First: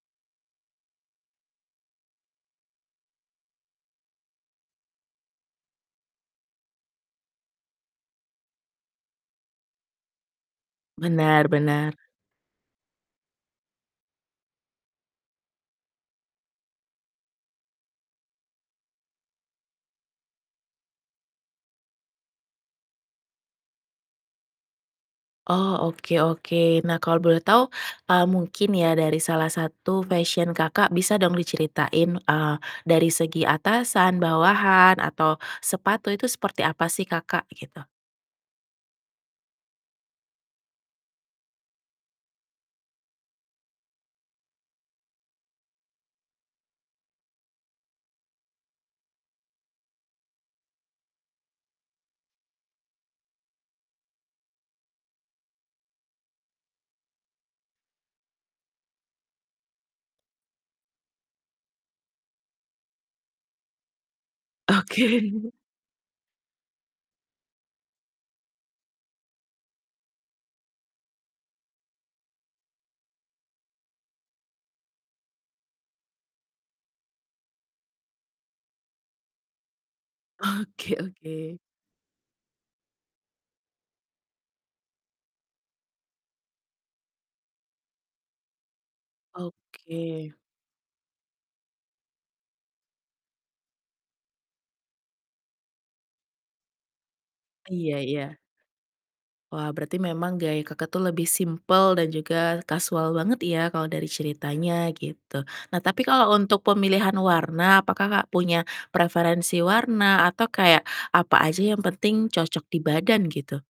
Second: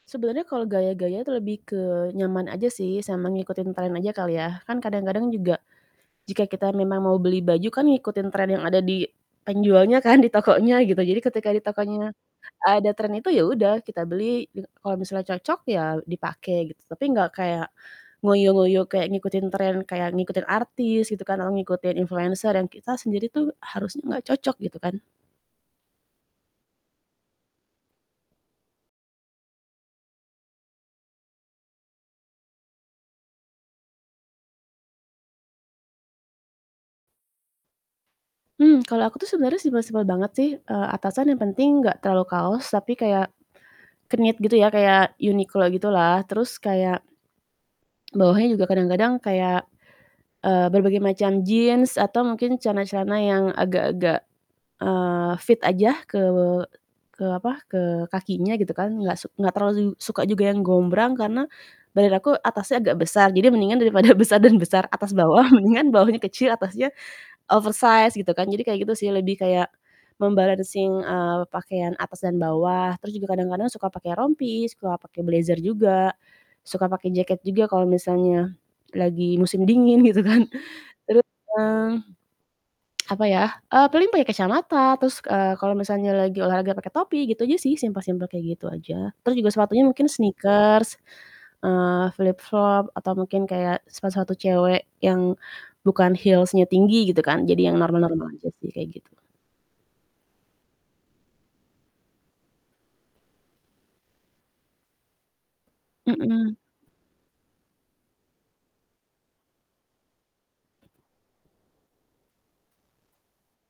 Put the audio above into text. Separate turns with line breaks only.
Sebenernya kalau gaya-gaya itu lebih ke nyaman aja sih, sama ngikutin trend aja kali ya, kan kadang-kadang juga jika kita memang mau beli baju kan ngikutin trend yang ada di penjualnya kan, di tokonya gitu, jadi
Benar
ketika di
benar.
tokonya ada trend itu, ya udah kita beli, gitu. Kalau misalnya cocok ya dipake gitu, tapi gak kayak ngoyo-ngoyo kayak ngikutin trend kayak ngikutin artis gitu kan, atau ngikutin influencer yang kita sendiri tuh harusnya gak cocok gitu kan.
Oh oke oke, nah kalau boleh tau, eee, mungkin ya dari salah satu fashion Kakak bisa dong diceritain, eee, dari segi atasan, bawahan, atau sepatu itu seperti apa sih Kakak gitu?
Mmm, kalo aku tuh sebenernya simpel-simpel banget sih, eee, atasan yang penting gak terlalu kaos tapi kayak, knit gitu ya kayak Uniqlo gitu lah terus kayak, bawahnya juga kadang-kadang kayak, eee, berbagai macam jeans atau mungkin celana-celana yang agak-agak, eee, fit aja ke ke apa, ke kakinya gitu kan, gak suk gak terlalu suka juga yang gombrang karena badan aku atasnya agak besar, jadi mendingan daripada besar dan besar, atas bawah
Oke.
mendingan bawahnya kecil atasnya oversized gitu kan jadi kayak gitu sih lebih kayak mem-balancing, eee, pakaian atas dan bawah. Terus juga kadang-kadang suka pakai rompi, suka pakai blazer juga, suka pakai jaket juga kalau misalnya lagi musim dingin gitu kan,
Oke
terus,
oke.
eee, apa ya, eee, paling pakai kacamata terus, eee, kalau misalnya lagi olahraga pakai topi gitu aja sih, simple-simple kayak gitu aja. Terus juga sepatunya mungkin
Oke.
sneakers, eee, flip-flop atau mungkin kayak sepatu-sepatu cewek yang bukan heels-nya tinggi gitu kan, jadi yang
Iya
normal-normal
iya.
aja sih kayak gitu.
Wah berarti memang gaya Kakak tuh lebih simple dan juga kasual banget ya kalau dari ceritanya gitu. Nah tapi kalau
Mhm.
untuk pemilihan warna apakah Kak punya preferensi warna atau kayak apa aja yang penting cocok di badan gitu?